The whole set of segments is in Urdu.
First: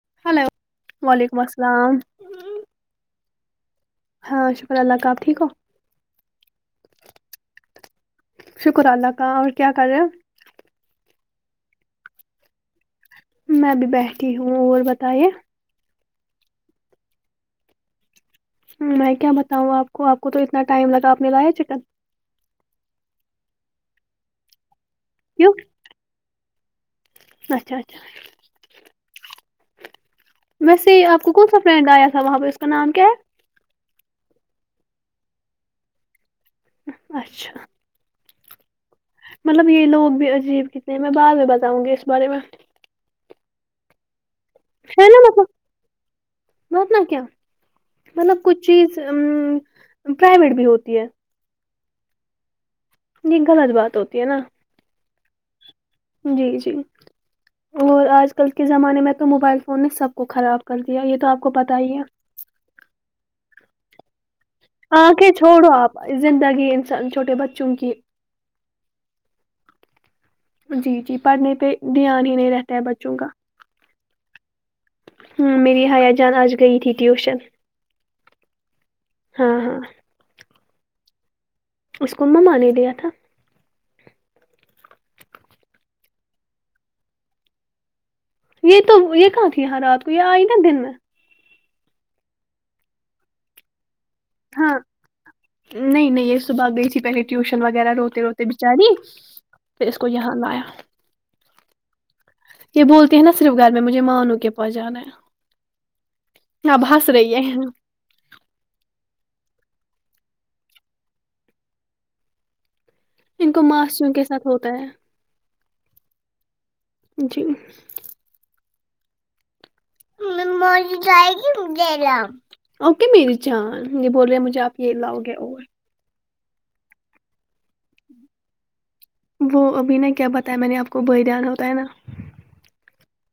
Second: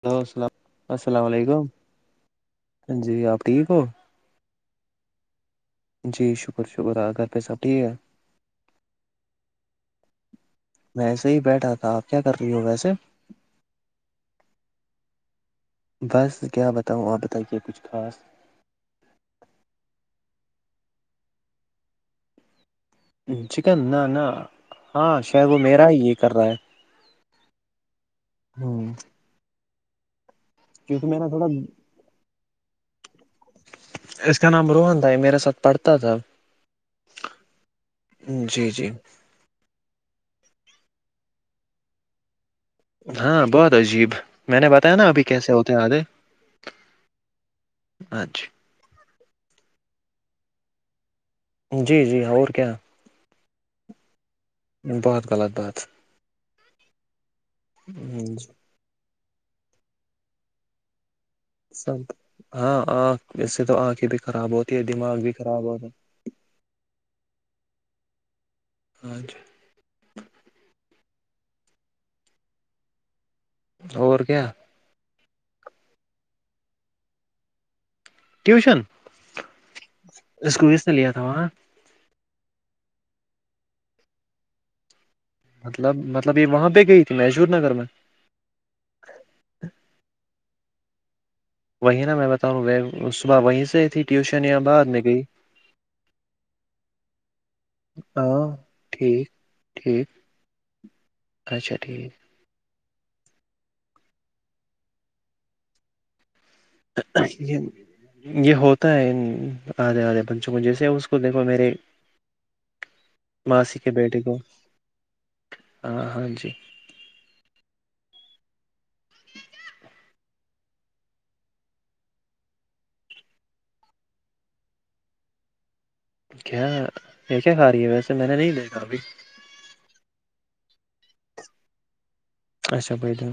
ہلو اللام السلام وعلیکم علیکم السلام جی آپ ٹھیک ہو ہاں شکر اللہ کا آب ٹھیک ہو جی شکر شکر آپ کے یہاں سب ٹھیک ہے شکر اللہ کا اور کیا کر رہے میںں ایسے ہی بیٹھا تھا آپ کیا کر رہی ہو ویسے میں بھی بیٹھی ہوں اور بتایے بس کیا بتاؤں آپ بتائیے کچھ خاص میں کیا بتاؤں آپ کو آپ کو تو اتنا ٹائم لگا آپ نے لایا چکن چکن نہ نہ ہاں شاید کیوں وہ میرا ہی یہ کر رہا ہے اچھا اچھا ہ ویسے ہی کیونکہ آپ میرا کو کون تھوڑا سا فرینڈ آیا تھا وہاں پہ اس کا نام کیا ہے اس کا نام روہن تھا یہ میرے ساتھ پڑھتا تھا اچھا ہوں جی جی مطلب یہ لوگ بھی عجیب کتنے ہیں میں بعد میں بتاؤں گی اس بارے میں ہاں بہت عجیب میں نے بتایا ہے ناں ابھی نا مطلب کیسے ہوتے ہیں آدھے مت نہ کیا مطلب اچھا کچھ چیز ام پرائیویٹ بھی ہوتی ہے جی جی اور کیا یہ غلط بات ہوتی ہے ناں بہت غلط بات جی جی اور آج کل کے زمانے میں تو موبائل فون نے سب کو خراب کر دیا یہ تو آپ کو پتا ہی ہے سب ہاں آنکھ اس سے تو آنکھیں بھی خراب ہوتی ہے دماغ آنکھیں بھی خراب چھوڑو ہوتا آپ زندگی انسان چھوٹے بچوں کی ہاں جی جی جی پڑھنے پہ دھیان ہی نہیں رہتا ہے بچوں کا اور کیا ہوں میری حیا جان آج گئی تھی ٹیوشن ٹیوشن ہاں ہاں اس کو کس نے لیا تھا وہاں اس کو مما نے دیا تھا مطلب مطلب یہ وہاں پہ گئی تھی میشور نگر میں یہ تو یہ کہاں تھی رات کو یہ آئی ناں دن میں وہیں ناں میں بتا رہا ہوں صبح وہیں سے آئی تھی ٹیوشن یا ہاں بعد میں گئی نہیں نہیں یہ صبح گئی تھی پہلے ٹیوشن وغیرہ روتے روتے ہاں بچاری ٹھیک پھر اس ٹھیک کو یہاں لایا اچھا ٹھیک یہ بولتے ہیں ناں صرف گھر میں مجھے مانوں کے پاس جانا ہے اب ہنس رہی ہے [unintelligible] یہ ہوتا ہے آدھے آدھے بچوں کو جیسے اس کو دیکھو میرے ان کو ماسی کے ماسٹروں بیٹے کو ساتھ ہوتا ہے ہاں ہاں جی جی [unintelligible] اوکے میری جان یہ بول رہے ہیں مجھے آپ یہ لاؤ گے اور کیا یہ کیا کھا رہی ہے ویسے میں نے نہیں دیکھا ابھی وہ ابھی ناں کیا بتا میں نے آپ کو بری دان ہوتا ہے ناں اچھا بریدان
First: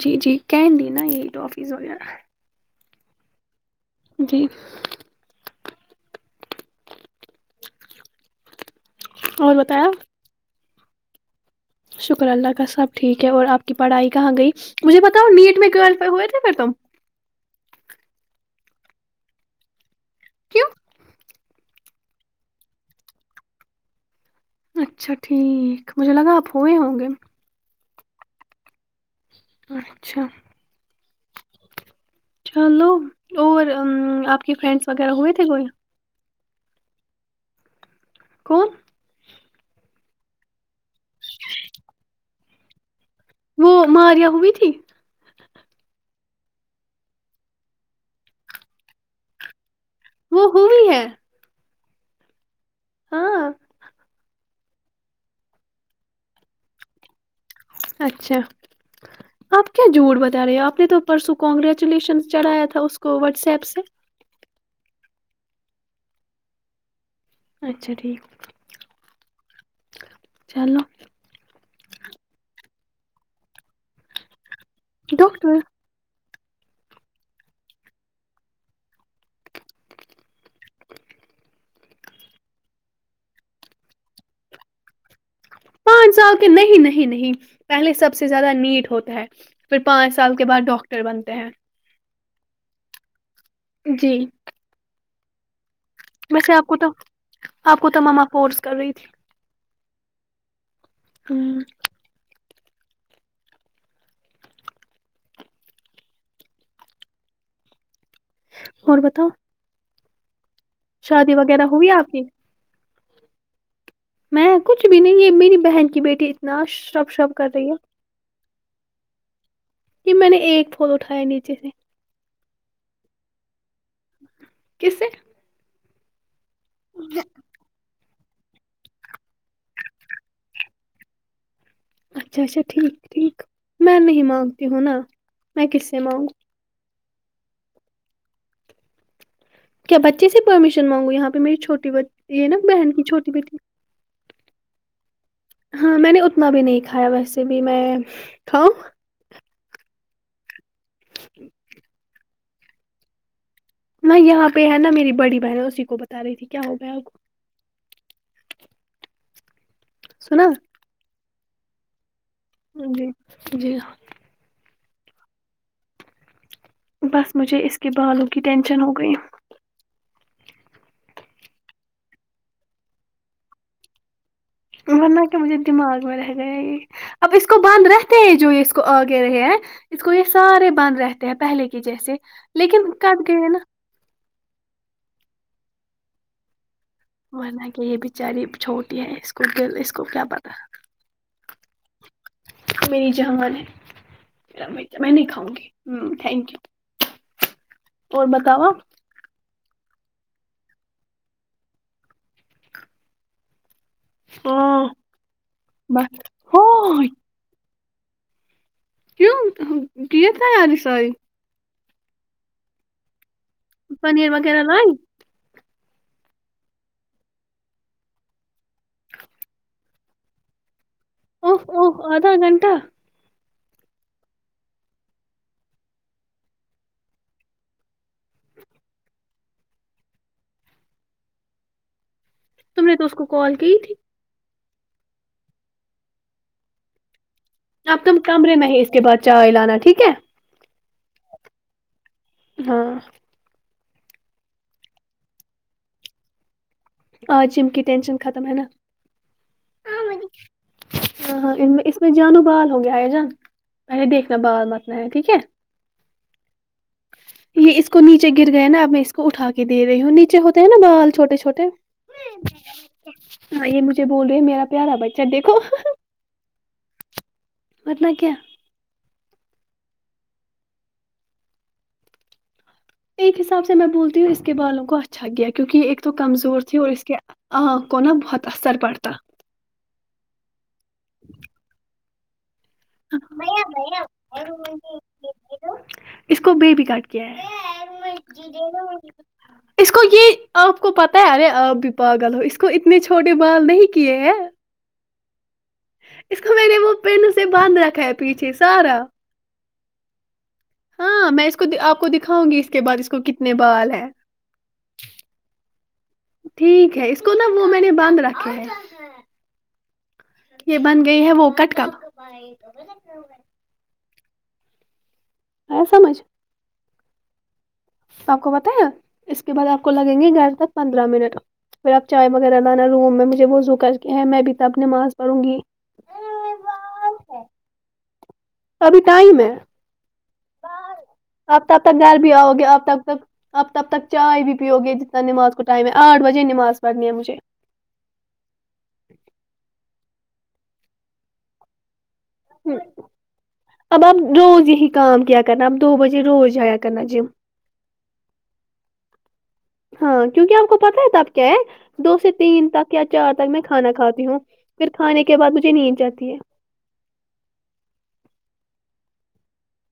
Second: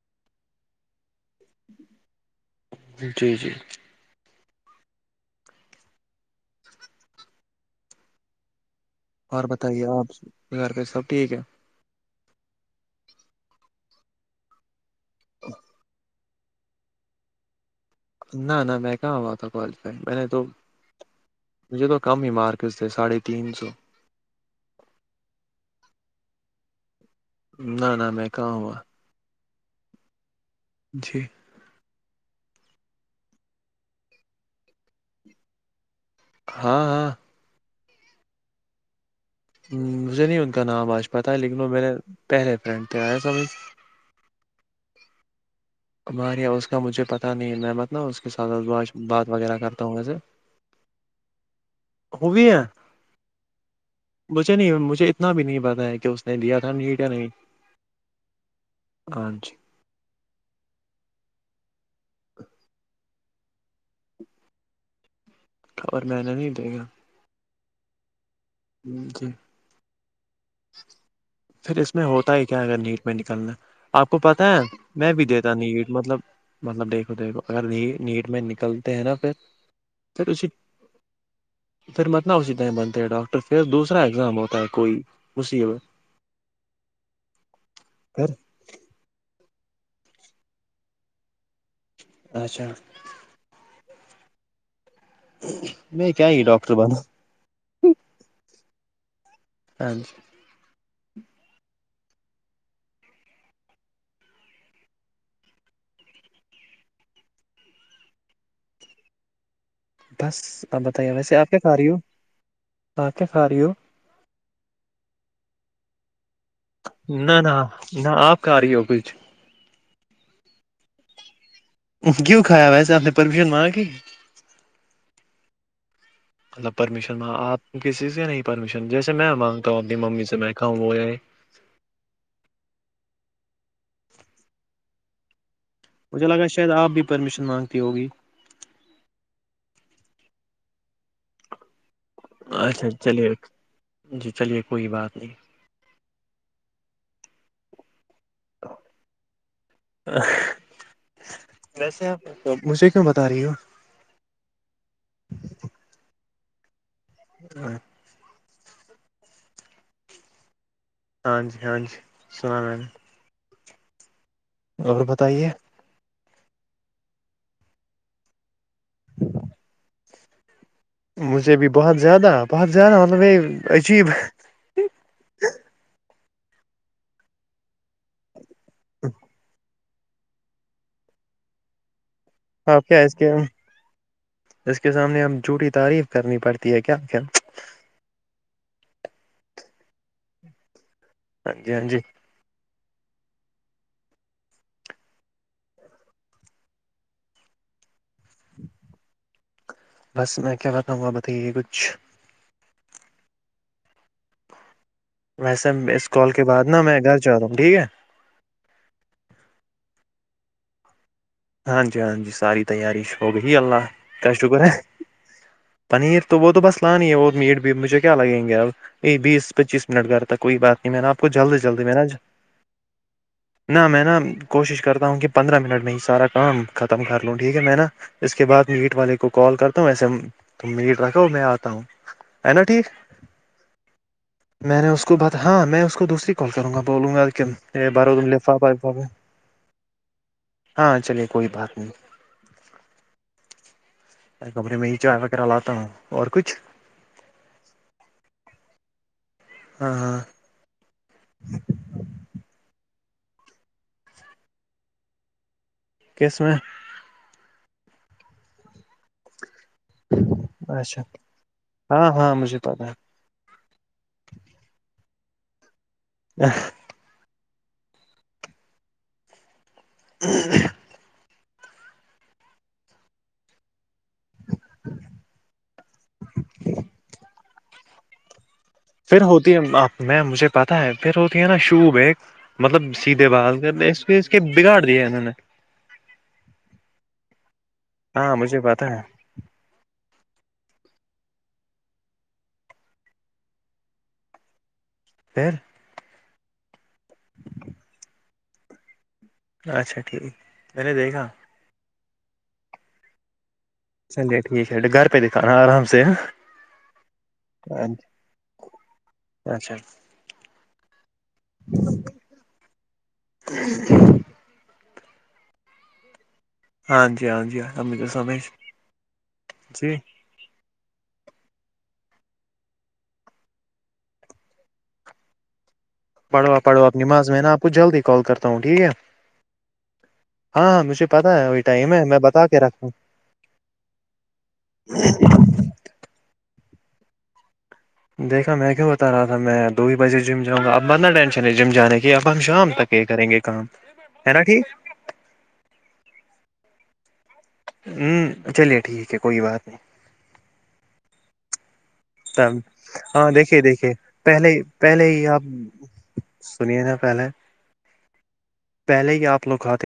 جی جی کینڈی ناں یہی ٹافیس وغیرہ جی جی جی اور بتائیے آپ گھر پہ سب ٹھیک ہے شکر اللہ کا سب ٹھیک ہے اور آپ کی پڑھائی کہاں گئی مجھے بتاؤ نیٹ میں کویلفائی ہوئے تھے پھر تم نہ نہ میں کہاں ہوا تھا کوالیفائی میں نے تو کیوں مجھے تو کم ہی مارکس تھے ساڑھے تین سو اچھا ٹھیک مجھے لگا آپ ہوئے ہوں گے نہ نہ میں کہاں ہوا اچھا جی چلو اور آپ کی فرینڈس وغیرہ ہوئے تھے کوئی ہاں ہاں کون مجھے نہیں ان کا نام آج پتہ ہے لیکن وہ میرے پہلے فرینڈ تھے آیا سمجھ وہ ماریا ہو تھی ماریا اس کا مجھے پتاہ نہیں محمت ن اس کے ساتھ بات وغیرہ کر سے وہ ہوئی ہے ہو بھی ہے ہاں مجھے نہیں مجھے اتنا بھی نہیں پتا ہے کہ اس نے دیا تھا نیٹ یا نہیں اچھا ہاں جی آپ کیا جھوٹ بتا رہی ہے آپ نے تو پرسوں کنگریچولیشن چڑھیا تھا اس کو واٹس ایپ سے اور میں نے نہیں دیا اچھا ٹھیک ہمم جی چلو پھر اس میں ہوتا ہی کیا اگر نیٹ میں نکلنا آپ کو پتہ ہے میں بھی دیتا ڈاکٹر نیٹ مطلب مطلب دیکھو دیکھو اگر نیٹ میں نکلتے ہیں نا پھر پھر اسے پھر متنا اسی ٹائم بنتے ہیں ڈاکٹر پھر دوسرا ایگزام ہوتا ہے کوئی مصیبت پانچ سال کے نہیں نہیں نہیں پہلے سب سے پھر زیادہ نیٹ ہوتا ہے پھر پانچ سال کے بعد ڈاکٹر بنتے ہیں اچھا جی نہیں کیا ہی ویسے آپ کو ڈاکٹر تو بنا آپ کو تو مما فورس کر رہی تھی ہاں جی ہمم اور بتاؤ بس آپ بتائیے شادی ویسے آپ کیا وغیرہ کھا رہی ہوئی ہو آپ کی آپ کیا کھا رہی ہو میں کچھ بھی نہیں ہے میری بہن کی بیٹی اتنا شب شب نہ کر نہ رہی ہے نہ آپ کھا رہی ہو کچھ یے میں نے ایک پھول اٹھایا نیچے سے کیوں کھایا ویسے آپ نے پرفیوم مار کے کس سے مطلب پرمیشن آپ کسی سے نہیں پرمیشن جیسے میں مانگتا ہوں اپنی ممی سے میں کھاؤں وہ یے اچھا اچھا ٹھیک ٹھیک میں نہیں مانگتی ہوں نا میں کس سے مجھے مانگوں لگ شاید آپ بھی پرمیشن مانگتی ہوگی کیا بچے سے پرمیشن مانگو ینہاں پر میری چھوٹی بچی اچھا چلیے جی چلیے کوئی بات نہیں ہاں میں نے اتنا بھی نہیں کھایا ویسے بھی میں کھاؤں ویسے آپ مجھے کیوں بتا رہی ہو نہ یہاں پے ہے نا میری بڑی بہن ہے اسی کو بتا رہی تھی کیا ہو گیا آپکو ہاں سنا ہاں جی ہاں جی سنا میں نے جی جی ہاں اور بتائیے بس مجھے اس کے بالوں کی ٹینشن ہو گئی مجھے بھی بہت زیادہ بہت زیادہ مطلب یے عجیب ورنہ کہ مجھے دماغ میں رہ گیا یہ اب اس کو بانند رہتے ہیں جو یے اس کو آگے رہے ہیں اس کو یے سارے بند رہتے ہیں پہلے کی جیسے آپ لیکن کیا اس کٹ کے گئے نا اس کے سامنے اب جھوٹی تعریف کرنی پڑتی ہے کیا منا کہ یے بچاری چھوٹی ہے اس کو گل اس کو کیا پتہ ہاں جی ہاں جی میری جہا مان ہے میں نہیں کھاؤں گی تھینک یو اور بتاو آپ بس میں کیا بتاو آپ بتائیے کچھ ہا ویسے اس کال کے بعد نا میں گھر جاہ رہا ہوں ٹھیک ہے کیوں کیا تیار آائ ہاں جی ہاں جی ساری تیاری ہو گئی اللہ پنیر کیا شکر وغیرہ ہے لائی پنیر تو وہ تو بس لاانی ہے وہ میٹ بھی مجھے کیا لگیں گے اب یہ بیس پچیس منٹ گھر تھا کوئی بات نہیں میں نا آپ کو اوہ جلدی جلدی مینےاج اوہ آدھا گھنٹہ نہ میں نا کوشش کرتا ہوں کہ پندرہ منٹ میں ہی سارا کام ختم کر لوں ٹھیک ہے میں نا اس کے بعد میٹ والے کو کال کرتا ہوں وسے تم میٹ رکھو میں آتا ہوں ہے نا تم ٹھیک نے تو اس کو کال کی تھی میں نے اس کو بات ہاں میں اس کو دوسری کال کروں گا بولوں گا اب تم بارو کمرے میں لفافہ ہی اس کے لفافہ بعد چائے لانا ٹھیک ہے ہاں چلیے کوئی بات نہیں ہاں کمرے میں ہی چائے وغیرہ لاتا ہوں اور کچھ آج جم کی ٹینشن ختم ہے نا ہاں ہاں ہاں ہاں اس میں جانو بال ہو گیا ہے جان اے دیکنا بال متنا ہے ٹھیک ہے کس میں یہ اس کو نیچے گر گیا نا اب میں اس کو اٹھا کے دے رہی ہ نیچے ہوتے ہیں نا اچھا بال چھوٹے چھوٹے ہاں ہاں مجھے پتا ہاں یہ مجھے بول رہے ہیں میرا پیارا بچہ دیکھو ہے بٹنا کیا ایک حساب سے میں بولتی ہوں اس کے بالوں کو اچھا گیا کیونکہ یہ ایک تو کمزور تھی اور اس کے آپ کو نہ بہت اثر پڑتا ہے پھر ہوتی ہے آپ میں مجھے پتاہ ہے پھر ہوتی ہے نا شوب ایک مطلب سیدھے بہال کر اس اس کے بگاڑ دیا انہوں نے اس کو بے بھی کاٹ کیا ہے ہاں مجھے پتا ہے اس کو یہ آپ کو پتہ ہے ارے آپ بھی پاگل ہو اس کو اتنے چھوٹے بال نہیں کیے ہیں پھر اس کو میں نے وہ پین سے باندھ رکھا ہے پیچھے سارا اچھا ٹھیک میں نے دیکھا ہاں میں اس آپ کو دکھاؤں گی اس کے بع اس کو کتنے بال ہیں چلیے ٹھیک ہے گھر پہ دکھانا آرام سے ہاں ٹھیک ہے اس کو نا وہ میں نے بند رکھا ہے اچھا یہ بن گئی ہے وہ کٹ کر ایا سمجھ ہاں جی ہاں جی ہاں مجھے آپ سمیش کو بتایا ہے اس کے بعد آپ کو جی لگیں گے گھر تک پندرہ منٹ پھر اب چائے وغیرہ لانا روم میں مجھے وضو کر کے ہے میں بھی اب نماز پڑھوں گی پڑھو پڑھو اپ نماز میں نا آپ کو جلدی کال کرتا ہوں ٹھیک ہے ہاں ہاں مجھے پتا ہے وہی اب تب ٹائم تک ہے گھر میں بھی بتا آؤ کے گے اب رکھتا تب تک اب تب تک چائے بھی پیؤ گے جتنا نماز کو ٹائم ہے آٹھ بجے نماز پڑھنی ہے مجھے دیکھا میں کیوں بتا رہا تھا میں دو ہی بجے جم جاؤ گا اب بدتنا ٹینشن ہے جم جانے کی یہ اب ہم شام تک یہ کریں گے کام اب آپ ہے نا ٹھیک روز یہی کام کیا کرنا اب دو بجے روز جایا کرنا جم ہوں چلیے ٹھیک ہے کوئی بات نہیں ہاں کیونکہ آپ کو پتا ہے تب کیا ہے دو سے تب تین تک یا ہاں چار تک میں دیکھیے دیکھیے کھانا کھاتی ہوں پہلے پھر پہلے کھانے ہی کے آپ بعد مجھے نیند جاتی ہے پہلے پہلے ہی آپ لوگ کھاتے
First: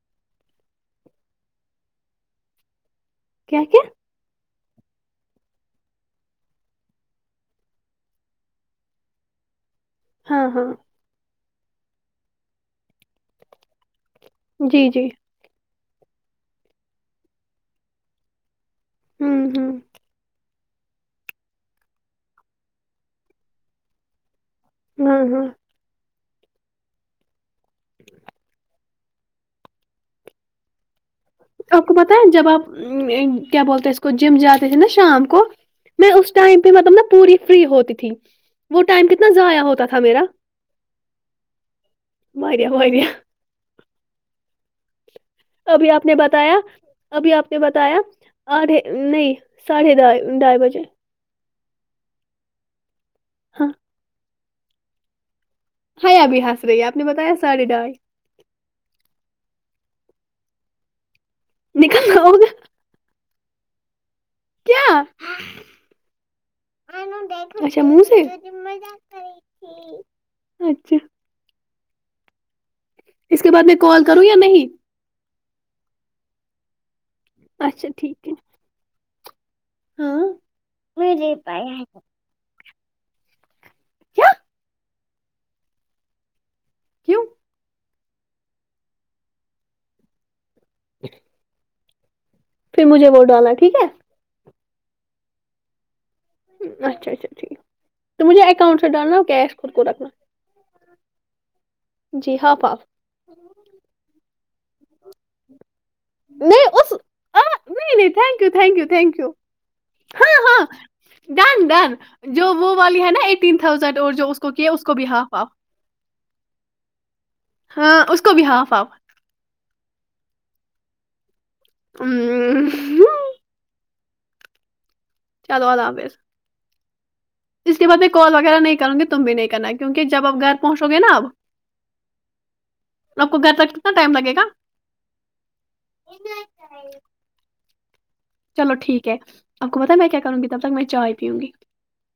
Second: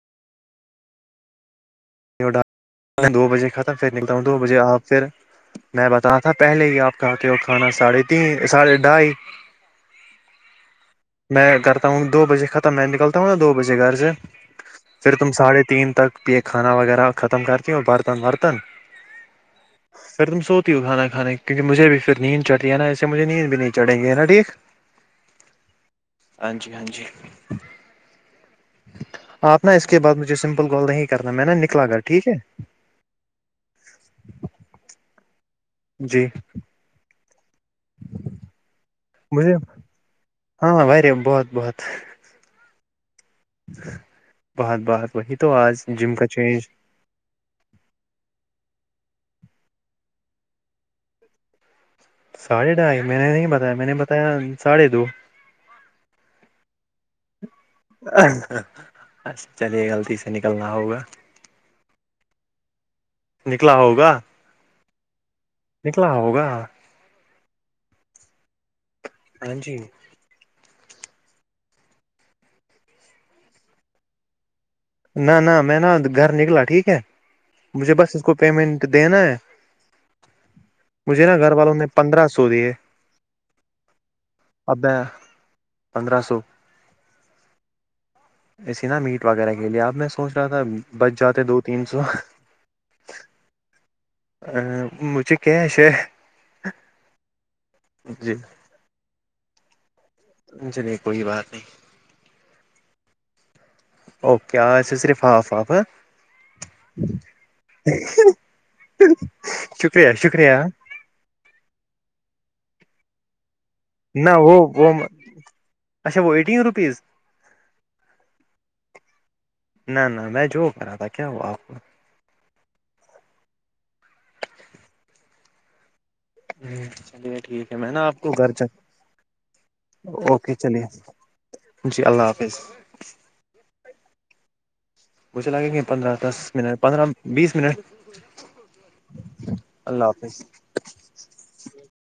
دو بجے کیا کھتا کیا پھر نکتا ہوں دو بجے آکر میں بتا تھا پہلے ہی آپ کھاتے ہو کھانا ساڑھے تین ساڑھے ڈھائی ہاں ہاں میں کرتا ہوں دو بجے ختم میں نکلتا ہوں نا دو بجے گھر سے جی جی پھر تم ساڑھے تین تک یہ کھانا وغیرہ ختم کرتی ہو برتن ورتن ہوں ہوں پھر تم سوتی ہو کھانا کے مجھے بھی پھر نیند چڑی ہے نا اسے مجھے نید نی چڑیں گے ن ٹھیک ہاں ہاں ہاں جی ہاں جی آپ نا اس کے بعد مجھے سمپل کال نہیں کرنا میں نا آپ نکلا کو گھر پتہ ٹھیک ہے جب آپ کیا بولتے ہیں اس کو جم جاتے ہے نا شام کو میں جی اس ٹائم پہ مطلب نا پوری فری ہوتی تھی وہ ٹائم کتنا مجھے ضائع ہوتا تھا میرا ہاں بہت بہت [unintelligible] بہت بہت وہی تو آج ابھی آپ جم نے کا بتایا چینج ابھی آپ نے بتایا آدھے نہیں ساڑھے ڈھائی بجے ساڑھے ڈھائی میں نے نہیں ہاں بتایا میں نے بتایا ساڑھے دو ہ ابھی ہسرے آپ نے بتایا ساڑھے ڈھائی چلیے غلطی سے نکل گا ہوگا نکل گا ہوگا نکلا ہوگا کیا نکلا ہوگا اچھا منہ سے ہاں جی اچھا اس کے بعد میں کال کروں یا نہیں نہ نہ میں نا گھر نکلا ٹھیک ہے اچھا مجھے بس اس ٹھیک کو ہے پمنٹ دینا ہے ہاں مجھے نا گھر والوں نے پندرہ سو دیے اب پندرہ سو کیوں ایے نا میٹ وغیرہ کے لے اب میں سوچ رہا تھا بچ جاتے دو تین سو پھر مجھے وہ ڈالا ٹھیک ہے ا مجھے کیش اچھا اچھا ٹھیک تو جی مجھے اکاؤنٹ سے ڈالنا ہو کیش خود کو رکھنا چلیے کوئی بات نہیں جی ہاف ہاف اوکے صرف ہاف ہاف میں اس اہ نہیں نہیں نہیں thank you thank you thank you شکریہ ہاں شکریہ ہاں ڈن ڈن جو وہ والی ہے نا ای تین تھاؤزینڈ اور نہ جو اس کو وہ کیا اس وہ کو بھی ہاف ہاف اچھا وہ ایٹین روپیز ہاں اس کو بھی ہالف حالف نہ نہ میں جو کرا تھا کیا ہو اپکو ہوں چلو اللہ حافظ [unintelligible] چلیے ٹھیک ہے اس کے میں بعد نا آپ کو کال گھر وغیرہ چا نہیں کروں گی تم بھی نہیں کرنا کیونکہ جب آپ اوکے گھر چلیے پہنچو گے نا اب جی اللہ حافظ آپ کو گئے تک کتنا ٹائم لگے گا مجھے لگے گے پندرہ دس منٹ پندرہ بیس منٹ چلو ٹھیک ہے آپ کو پتا ہے اللہ میں کیا حافظ کروں گی تب تک میں چائے پیوں گی